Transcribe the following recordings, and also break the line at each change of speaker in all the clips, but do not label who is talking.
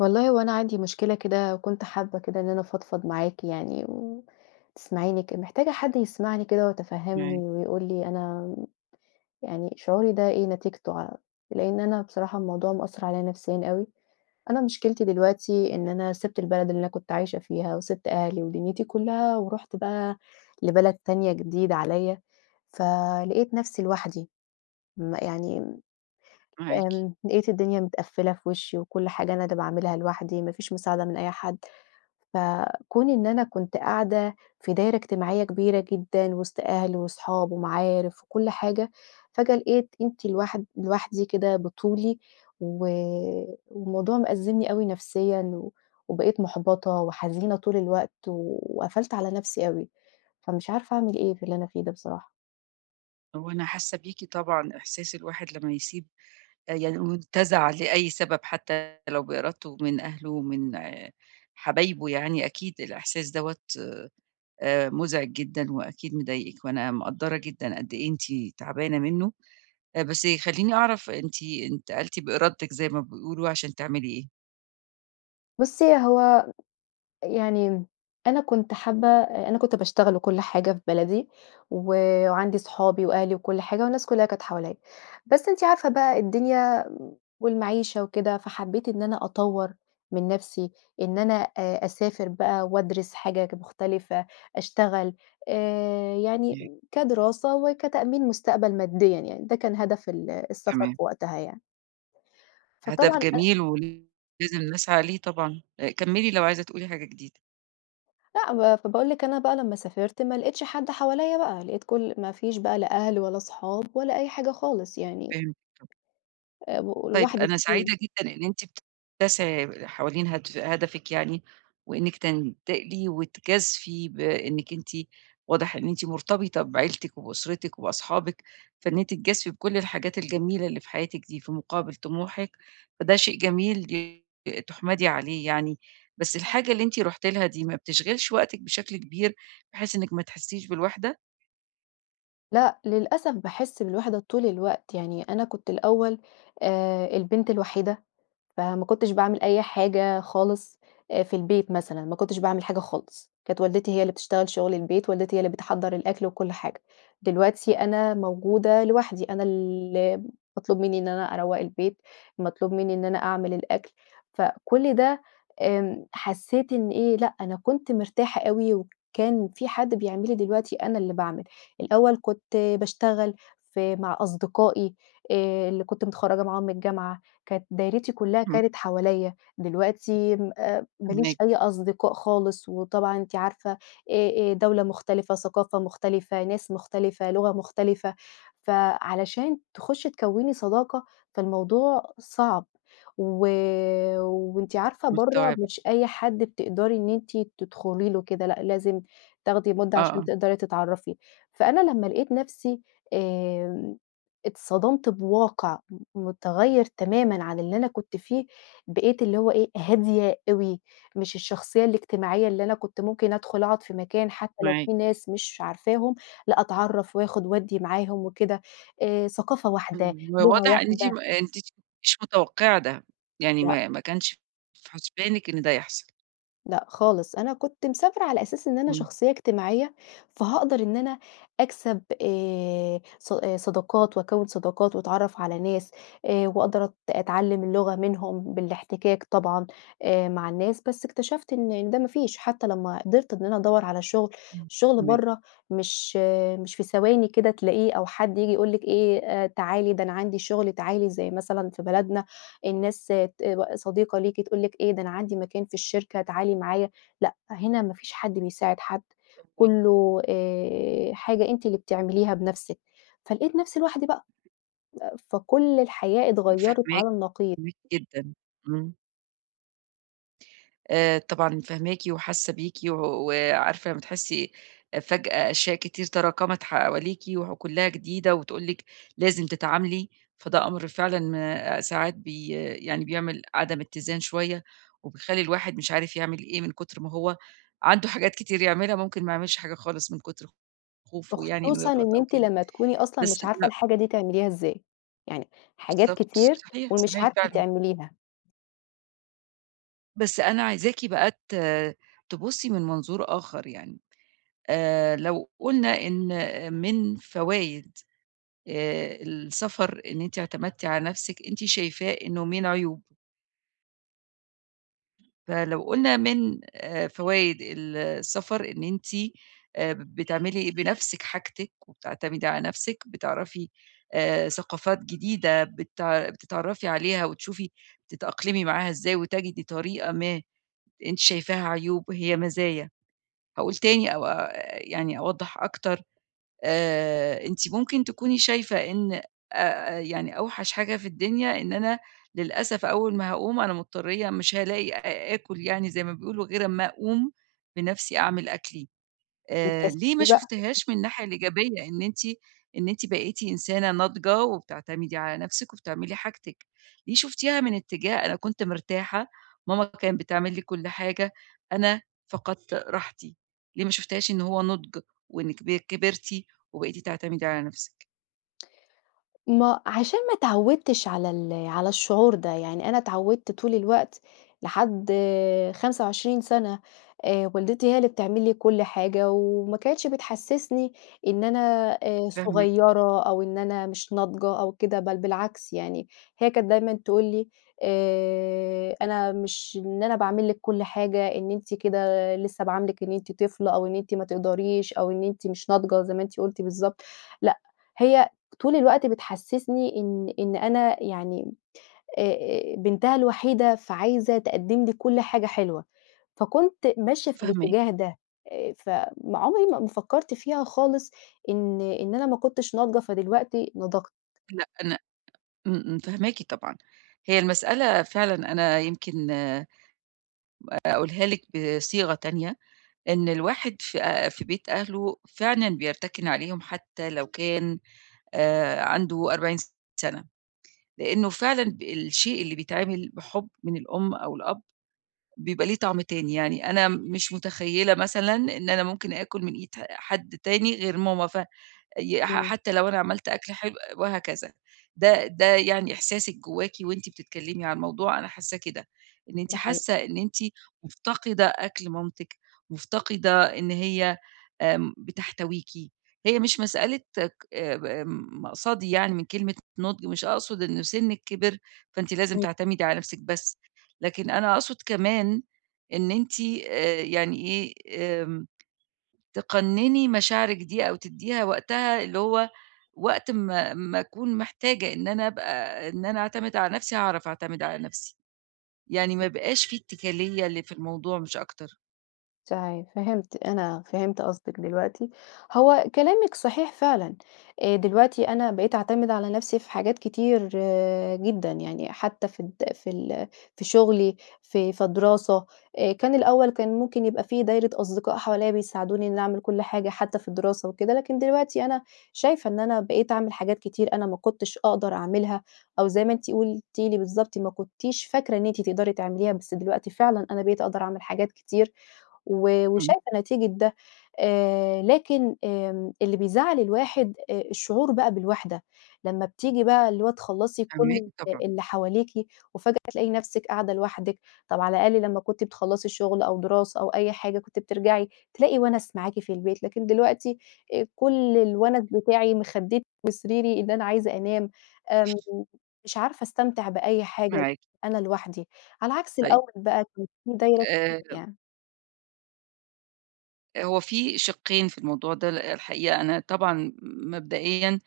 والله هو أنا عندي مشكلة كده وكنت حابة كده إن أنا أفضفض معاكِ يعني و تسمعيني ك محتاجة حد يسمعني كده ويتفهّمني،
معاكِ.
ويقول لي أنا يعني شعوري ده إيه نتيجته ع لإن أنا بصراحة الموضوع مأثّر عليَّ نفسيًا أوي، أنا مشكلتي دلوقتي إن أنا سِبت البلد اللي أنا كنت عايشة فيها وسِبت أهلي ودنيتي كلّها، ورُحت بقى لبلد تانية جديدة عليَّ، ف لقيت نفسي لوحدي ما يعني امم،
معاكِ.
آمم لقيت الدنيا متقفِّلة في وشي وكُلّ حاجة أنا اللي باعملها لوحدي، ما فيش مساعدة من أي حد، ف كون إن أنا كنت قاعدة في دايرة إجتماعية كبيرة جدًا وسط أهل وأصحاب ومعارف وكُلّ حاجة، فجأة لقيت أنتِ لوحد لوحدي كده بطُولي و والموضوع مأزِّمني أوي نفسيًا، وبقيت محبطة وحزينة طول الوقت، وقفلت على نفسي أوي، فمش عارفة أعمل إيه في اللي أنا فيه ده بصراحة.
هو أنا حاسة بيكِ طبعًا إحساس الواحد لمّا يسيب يعني مُنتَزَع لأي سبب حتى لو بإرادته من أهلُه ومن حبايبُه يعني، أكيد الإحساس دوَّة آآ، مزعج جدًا وأكيد مضايقِك، وأنا مقدّرة جدًا قد إيه أنتِ تعبانة منُّه، بس خلّيني أعرف أنتِ انتقلتِ بإرادتِك زي ما بيقولوا عشان تعملي إيه؟
بصّي، هو يعني أنا كنت حابة أ أنا كنت باشتغل وكُلّ حاجة في بلدي، و وعندي اصحابي وأهلي وكُلّ حاجة والناس كلّها كانت حواليّا، بس أنتِ عارفة بقى الدنيا والمعيشة وكده، فحبّيت إن أنا أطوّر من نَفسي، إن أنا أ أسافر بقى وادرس حاجَة ج مُختلفة أشتغل آآ، يعني
إمم.
كدراسة وكتأمين مُستقبَل ماديًا يعني، ده كان هدف ال السَفَر
تمام.
في وقتها يعني.
هدف
فطبعًا أنا
جميل، ولازم نسعى ليه طبعًا أ كمّلي لو عايزة تقولي حاجة جديدة.
لأ با فباقول لِك أنا بقى لمّا سافرت ما لقيتش حد حواليّا بقى، لقيت كُلّ ما فيش بقى لا أهل ولا اصحاب ولا أي حاجة خالص يعني
فهمتِك.
أ
طيب،
ولوحدي
أنا
بطولي.
سعيدة جدًا إن أنتِ بت تسعي حوالين هدف هدفِك يعني وإنِّك تنتقلي وتجازفي بإنِّك أنتِ واضح إن أنتِ مرتبطة بعيلتِك، وبأُسرتِك وبأصحابِك، فإن أنتِ تجازفي بكُلّ الحاجات الجميلة اللي في حياتِك دي، في مُقابل طموحِك فده شيء جميل [unintelligible] تُحمَدي عليه يعني، بس الحاجة اللي أنتِ رُحتِ لها دي ما بتشغِلش وقتِك بشكل كبير؟ بحيث إنِّك ما تحسّيش بالوحدة؟
لأ، للأسف باحِسّ بالوِحدة طول الوقت يعني أنا كنت الأول آآ، البنت الوحيدة فما كنتش باعمِل أي حاجة خالص في البيت مثلًا، ما كنتش باعمِل حاجة خالص، كانت والدتي هي اللي بتشتغل شغل البيت، والدتي هي اللي بتحضّر الأكل وكُلّ حاجة، دلوقتي أنا موجودة لوحدي، أنا ال اللي مطلوب مني إن أنا أروّق البيت، مطلوب مني إن أنا أعمل الأكل، فكُلّ ده آمم، حسيت إن إيه، لأ، أنا كنت مرتاحة أوي وكان في حد بيعمل لي، دلوقتي أنا اللي باعمل، الأول كنت باشتغل في مع أصدقائي آآ، اللي كنت متخرّجة معاهم من الجامعة، كانت دايرتي كلّها
إمم.
كانت حواليّا، دلوقتي أ ما
امّا
ليش
اجى.
أي أصدقاء خالص وطبعًا أنتِ عارفة آآ آآ، دولة مختلفة، ثقافة مختلفة، ناس مختلفة، لغة مختلفة، فعلشان تخُشي تكوّني صداقة، فالموضوع صعب. و وأنتِ عارفة برّه
مستوعبة.
مش أي حد بتقدري إن أنتِ تدخلي له كده، لأ لازم تاخدي مُدّة
آه،
عشان
آه.
تقدري تتعرّفي، فأنا لمّا لقيت نفسي آمم، اتصدمت بواقع م مُتغيّر تمامًا عن اللي أنا كنت فيه، بقيت اللي هو إيه، هادية أوي، مش الشخصية الاجتماعية اللي أنا كنت ممكن أدخل أقعد في مكان حتى لو
معاكِ.
في ناس مش عارفاهم، لأ أتعرّف وآخُد وادّي معاهم وكده، آآ، ثقافة واحدة،
إمم و
لغة
واضح إن أنتِ
واحدة
أنتِ مش متوقِعة ده يعني
لأ.
ما ما كانش في حسبانِك إن ده يحصل.
لأ خالص. أنا كنت مسافرة على أساس إن أنا
إمم.
شخصية اجتماعية، فهاقدر إن أنا أكسب آآ ص صداقات وأكوِّن صداقات وأتعرّف على ناس، آآ وأقدر أت أتعلّم اللغة منهم بالاحتكاك طبعًا آآ، مع الناس، بس اكتشفت إن ده ما فيش حتى لمّا قدرت إن أنا أدَوّر على شغل،
إمم،
الشغل
تمام.
برا مش مش في ثواني كده تلاقيه أو حد ييجي يقول لِك إيه، آآ تعالي ده أنا عندي شغل تعالي زي مثلًا في بلدنا الناس [unintelligible] صديقة ليكِ، تقول لِك إيه ده أنا عندي مكان في الشركة تعالي معايا، لأ هنا ما فيش حد بيساعد حد،
فاهماكِ.
كله آآ حاجة أنتِ اللي بتعمليها بنفسِك، فلقيت نفسي لوحدي بقى. فكل الحياة اتغيّرِت
فاهماكِ،
على النقيض.
فاهماكِ جدًا، إمم. آآ طبعًا فاهماكِ وحاسة بيكِ، وعارفة أمّا تحسي أ فجأة أشياء كتير تراكمت حواليكِ، وكلها جديدة وتقول لِك، لازم تتعاملي فده أمر فعلًا آآ ساعات بي يعني بيعمل عدم اتّزان شوية، وبيخلّي الواحد مش عارف يعمل إيه من كتر ما هو عنده حاجات كتير يعملها ممكن ما يعملش حاجة خالص من كتر خوفه يعني إنه
وخصوصًا
يغلط
إن
أو
أنتِ
كده،
لمّا تكوني أصلًا
بس
مش عارفة
م
الحاجة دي تعمليها إزاي، يعني حاجات
بالضبط،
كتير
صحيح،
ومش
صحيح
عارفة
فعلًا.
تعمليها.
بس أنا عايزاكِ بقى ت تبصي من منظور آخر يعني آآ، لو قُلنا إن من فوايد آآ، السَفَر إن أنتِ اعتمدتِ على نفسِك، أنتِ شايفاه إنه من عيوب. فلو قلنا من آآ، فوايد ال السَفَر إن أنتِ اا بتعملي بنفسِك حاجتِك، وبتعتمدي على نفسِك بتعرفي آآ، ثقافات جديدة بتع بتتعرّفي عليها وتشوفي تتأقلمي معاها إزاي، وتَجِدي طريقة ما أنتِ شايفاها عيوب هي مزايا، هاقول تاني أو آآ يعني أوضح أكتر آآ، أنتِ ممكن تكوني شايفة إن آآ، يعني أوحش حاجة في الدنيا إن أنا للأسف أول ما هاقوم أنا مضطرية مش هالاقي آ آكُل يعني زي ما بيقولوا غير أمّا أقوم بنفسي أعمل أكلي آآ، ليه ما
بتكسّلي بقى.
شُفتيهاش من الناحية الإيجابية، إن أنتِ إن أنتِ بقيتِ إنسانة ناضجة وبتعتمدي على نفسِك وبتعملي حاجتِك، ليه شُفتيها من اتجاه أنا كنت مرتاحة، ماما كان بتعمل لي كُلّ حاجة أنا فَقَدت راحتي، ليه ما شُفتيهاش إن هو نُضج وإنِّك ب كبرتِ وبقيتِ تعتمدي على نفسِك.
ما عشان ما اتعوّدتش على ال على الشعور ده يعني أنا اتعودت طول الوقت لحد 25 سنة آآ، والدتي هي اللي بتعمل لي كُلّ حاجة وما كانتش بتحسسني إن أنا آآ،
فاهماكِ.
صغيرة أو إن أنا مش ناضجة أو كده بل بالعكس، يعني هي كانت دايمًا تقول لي آآ، أنا مش إن أنا باعمل لِك كُلّ حاجة إن أنتِ كده لسه باعاملِك إن أنتِ طفلة أو إن أنتِ ما تقدريش، أو إن أنتِ مش ناضجة زي ما أنتِ قلتِ بالضبط، لأ هي طول الوقت بتحسِّسني إن إن أنا يعني أ أ بنتها الوحيدة فعايزة تقدِّم لي كُلّ حاجة حلوة، فكنت ماشية في
فاهماكِ.
الاتجاه ده آآ، ف ما عُمري ما فكّرت فيها خالص، إن إن أنا ما كنتش ناضجة فدلوقتي نضجت.
لأ، أنا امم، امم فاهماكِ طبعًا، هي المسألة فعلًا أنا يمكن با أقولها لِك بصيغة تانية، إن الواحد في آآ، في بيت أهلُه فعلًا بيرتكِن عليهم حتى لو كان آآ، عنده 40 سنة، لأنه فعلًا ب الشيء اللي بيتعمل بحُبّ من الأم أو الأب، بيبقى ليه طعم تاني يعني أنا مش متخيلة مثلًا إن أنا ممكن آكل من إيد حد تاني غير ماما ف ي ح
إمم.
حتى لو أنا عملت أكل حلو وهكذا، ده ده يعني إحساسِك جواكِ وأنتِ بتتكلمي عن الموضوع أنا حاسّاه كده، إن أنتِ
ده حقيقي.
حاسة إن أنتِ مفتقدة أكل مامتِك، مفتقدة إن هي آمم بتحتويكي، هي مش مسألة ك ب مقصدي يعني من كلمة نُضج مش أقصد إنه سنِّك كِبِر، فأنتِ لازم
امم.
تعتمدي على نفسِك بس، لكن أنا أقصد كمان إن أنتِ آآ، يعني إيه آمم، تقنِّني مشاعرِك دي أو تدّيها وقتها اللي هو وقت ما ما أكون محتاجة إن أنا أبقى إن أنا أعتمد على نفسي هاعرف أعتمد على نفسي. يعني ما
امم.
يبقاش في إتكالية اللي في الموضوع مش أكتر.
صحيح، فهِمت، أنا فهِمت قصدِك دلوقتي. هو كلامِك صحيح فعلًا، آآ، دلوقتي أنا بقيت أعتمد على نَفْسي في حاجات كتير جدًا، يعني حتى في الد في ال في شغلي في في دراسة، آآ، كان الأول كان ممكن يبقى في دايرة أصدقاء حواليَّ بيساعدوني إني أعمل كُلّ حاجة حتى في الدراسة وكده، لكن دلوقتي أنا شايفة إن أنا بقيت أعمِل حاجات كتير أنا ما كُنتش أقدر أعملها أو زي ما أنتِ قُلتِ لي بالضبط، ما كُنتيش فاكرة إن أنتِ تقدري تعمليها بس دلوقتي فعلًا أنا بقيت أقدر أعمل حاجات كتير و
إمم.
وشايفة نتيجة ده، آآ، لكن آمم، اللي بيزعَّل الواحد آآ الشعور بقى بالوِحدة لمّا بتيجي بقى اللي هو تخلّصي
فاهماكِ
كُلّ
طبعًا.
اللي حواليكِ وفجأة تلاقي نفسِك قاعدة لوحدِك، طَب على الأقل لمّا كُنتِ بتخلّصي الشغل أو دراسة، أو أي حاجة كنتِ بترجعي تلاقي وَنَس معاكِ في البيت لكن دلوقتي آآ كُلّ الوَنَس بتاعي، مخدِّتي وسريري إن أنا عايزة أنام، آمم، مش عارفة أستمتع بأي حاجة
معاكِ.
أنا لوحدي، على عكس
طيب.
الأول بقى كان فيه دايرة كبيرة
آآ
يعني.
هو في شقّين في الموضوع ده، ل الحقيقة أنا طبعًا مبدئيًا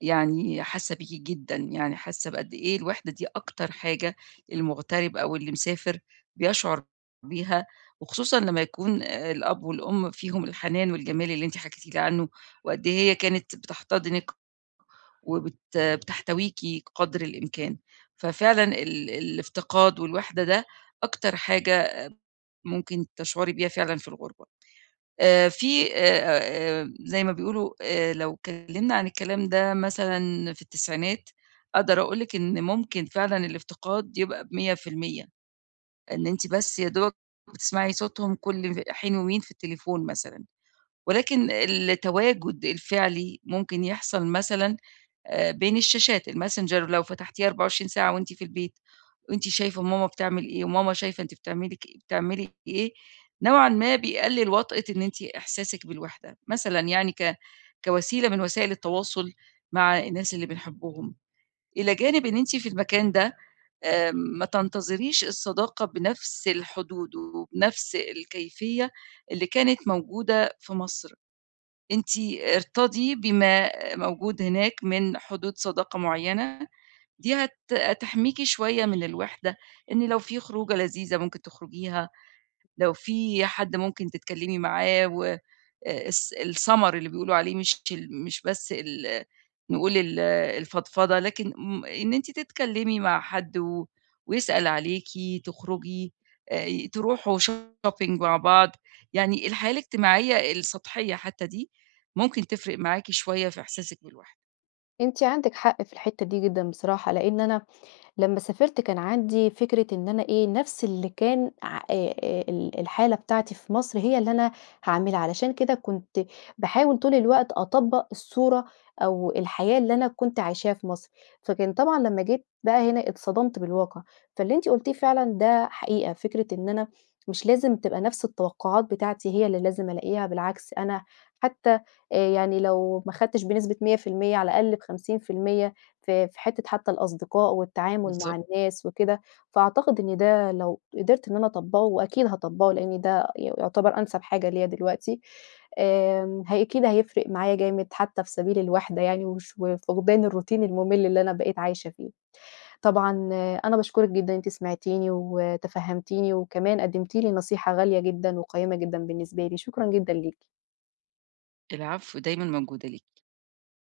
يعني حاسة بيكِ جدًا، يعني حاسة بقد إيه الوحدة دي أكتر حاجة المُغترب أو اللي مسافر، بيشعر بيها وخصوصًا لمّا يكون الأب والأم فيهم الحنان والجمال اللي أنت حكيتِ لي عنُّه، وقد إيه هي كانت بتحتضنِك وبت بتحتويكِ قدر الإمكان ففعلًا ال الافتقاد والوحدة ده، أكتر حاجة ممكن تشعري بيها فعلًا في الغربة. آآ، في آآ، زي ما بيقولوا آآ، لو اتكلمنا عن الكلام ده مثلًا في التسعينات أقدر أقول لِك إن ممكن فعلًا الافتقاد يبقى ب100% إن أنتِ بس يا دوبك بتسمعي صوتهم كُلّ حين ومين في التليفون مثلًا، ولكن التواجد الفعلي ممكن يحصل مثلًا آآ، بين الشاشات الMessenger لو فتحتيها 24 ساعة وأنتِ في البيت وأنتِ شايفة ماما بتعمل إيه، وماما شايفة أنتِ بتعملي ك بتعملي إيه، نوعًا ما بيقلِّل وطأة إن أنتِ إحساسِك بالوحدة، مثلًا يعني ك كوسيلة من وسائل التواصل مع الناس اللي بنحبِّهم، إلى جانب إن أنتِ في المكان ده، آمم، ما تنتظريش الصداقة بنفس الحدود، وبنفس الكيفية اللي كانت موجودة في مصر، أنتِ ارتضي بما موجود هناك من حدود صداقة معيّنة، دي هت هتحميكِ شوية من الوحدة إن لو في خروجة لذيذة ممكن تخرجيها، لو في حد ممكن تتكلمي معاه والس السمَر اللي بيقولوا عليه مش ال مش بس ال نقول ال الفضفضة لكن م إن أنتِ تتكلمي مع حد و ويسأل عليكِ، تخرجي آآ تروحوا shopping مع بعض، يعني الحياة الاجتماعية السطحية حتى دي، ممكن تفرق معاكِ شوية في إحساسِك بالوحدة.
أنتِ عندِك حق في الحتة دي جدًا بصراحة، لإن أنا لمّا سافرت كان عندي فكرة إن أنا إيه نَفْس اللي كان ع آآ، آآ، ال الحالة بتاعتي في مصر، هي اللي أنا هاعملها، علشان كده كنت باحاول طول الوقت أطبَّق الصورة أو الحياة اللي أنا كنت عايشاها في مصر، فكان طبعًا لمّا جيت بقى هنا اتصدمت بالواقع، فاللي أنت قُلتيه فعلًا ده حقيقة، فكرة إن أنا مش لازم تبقى نَفْس التوقعات بتاعتي هي اللي لازم ألاقيها بالعكس، أنا حتى يعني لو ما خدتِش بنسبة 100% على الأقل ب50% في في حتة حتى الأصدقاء والتعامل مع
بالضبط.
الناس وكده، فأعتقد إن ده لو قدرت إن أنا أطبّقه وأكيد هاطبّقه لإن ده ي يعتبر أنسب حاجة ليّا دلوقتي آمم، هي أكيد هيفرق معايا جامد حتى في سبيل الوحدة يعني، وش وفقدان الroutine المُمِل اللي أنا بقيت عايشة فيه، طبعًا أنا باشكرِك جدًا إن أنتِ سمعتيني وتفهّمتيني، وكمان قدمتِ لي نصيحة غالية جدًا وقيِّمة جدًا بالنسبة لي، شكرًا جدًا ليكِ.
العفو، دايمًا موجودة ليكِ.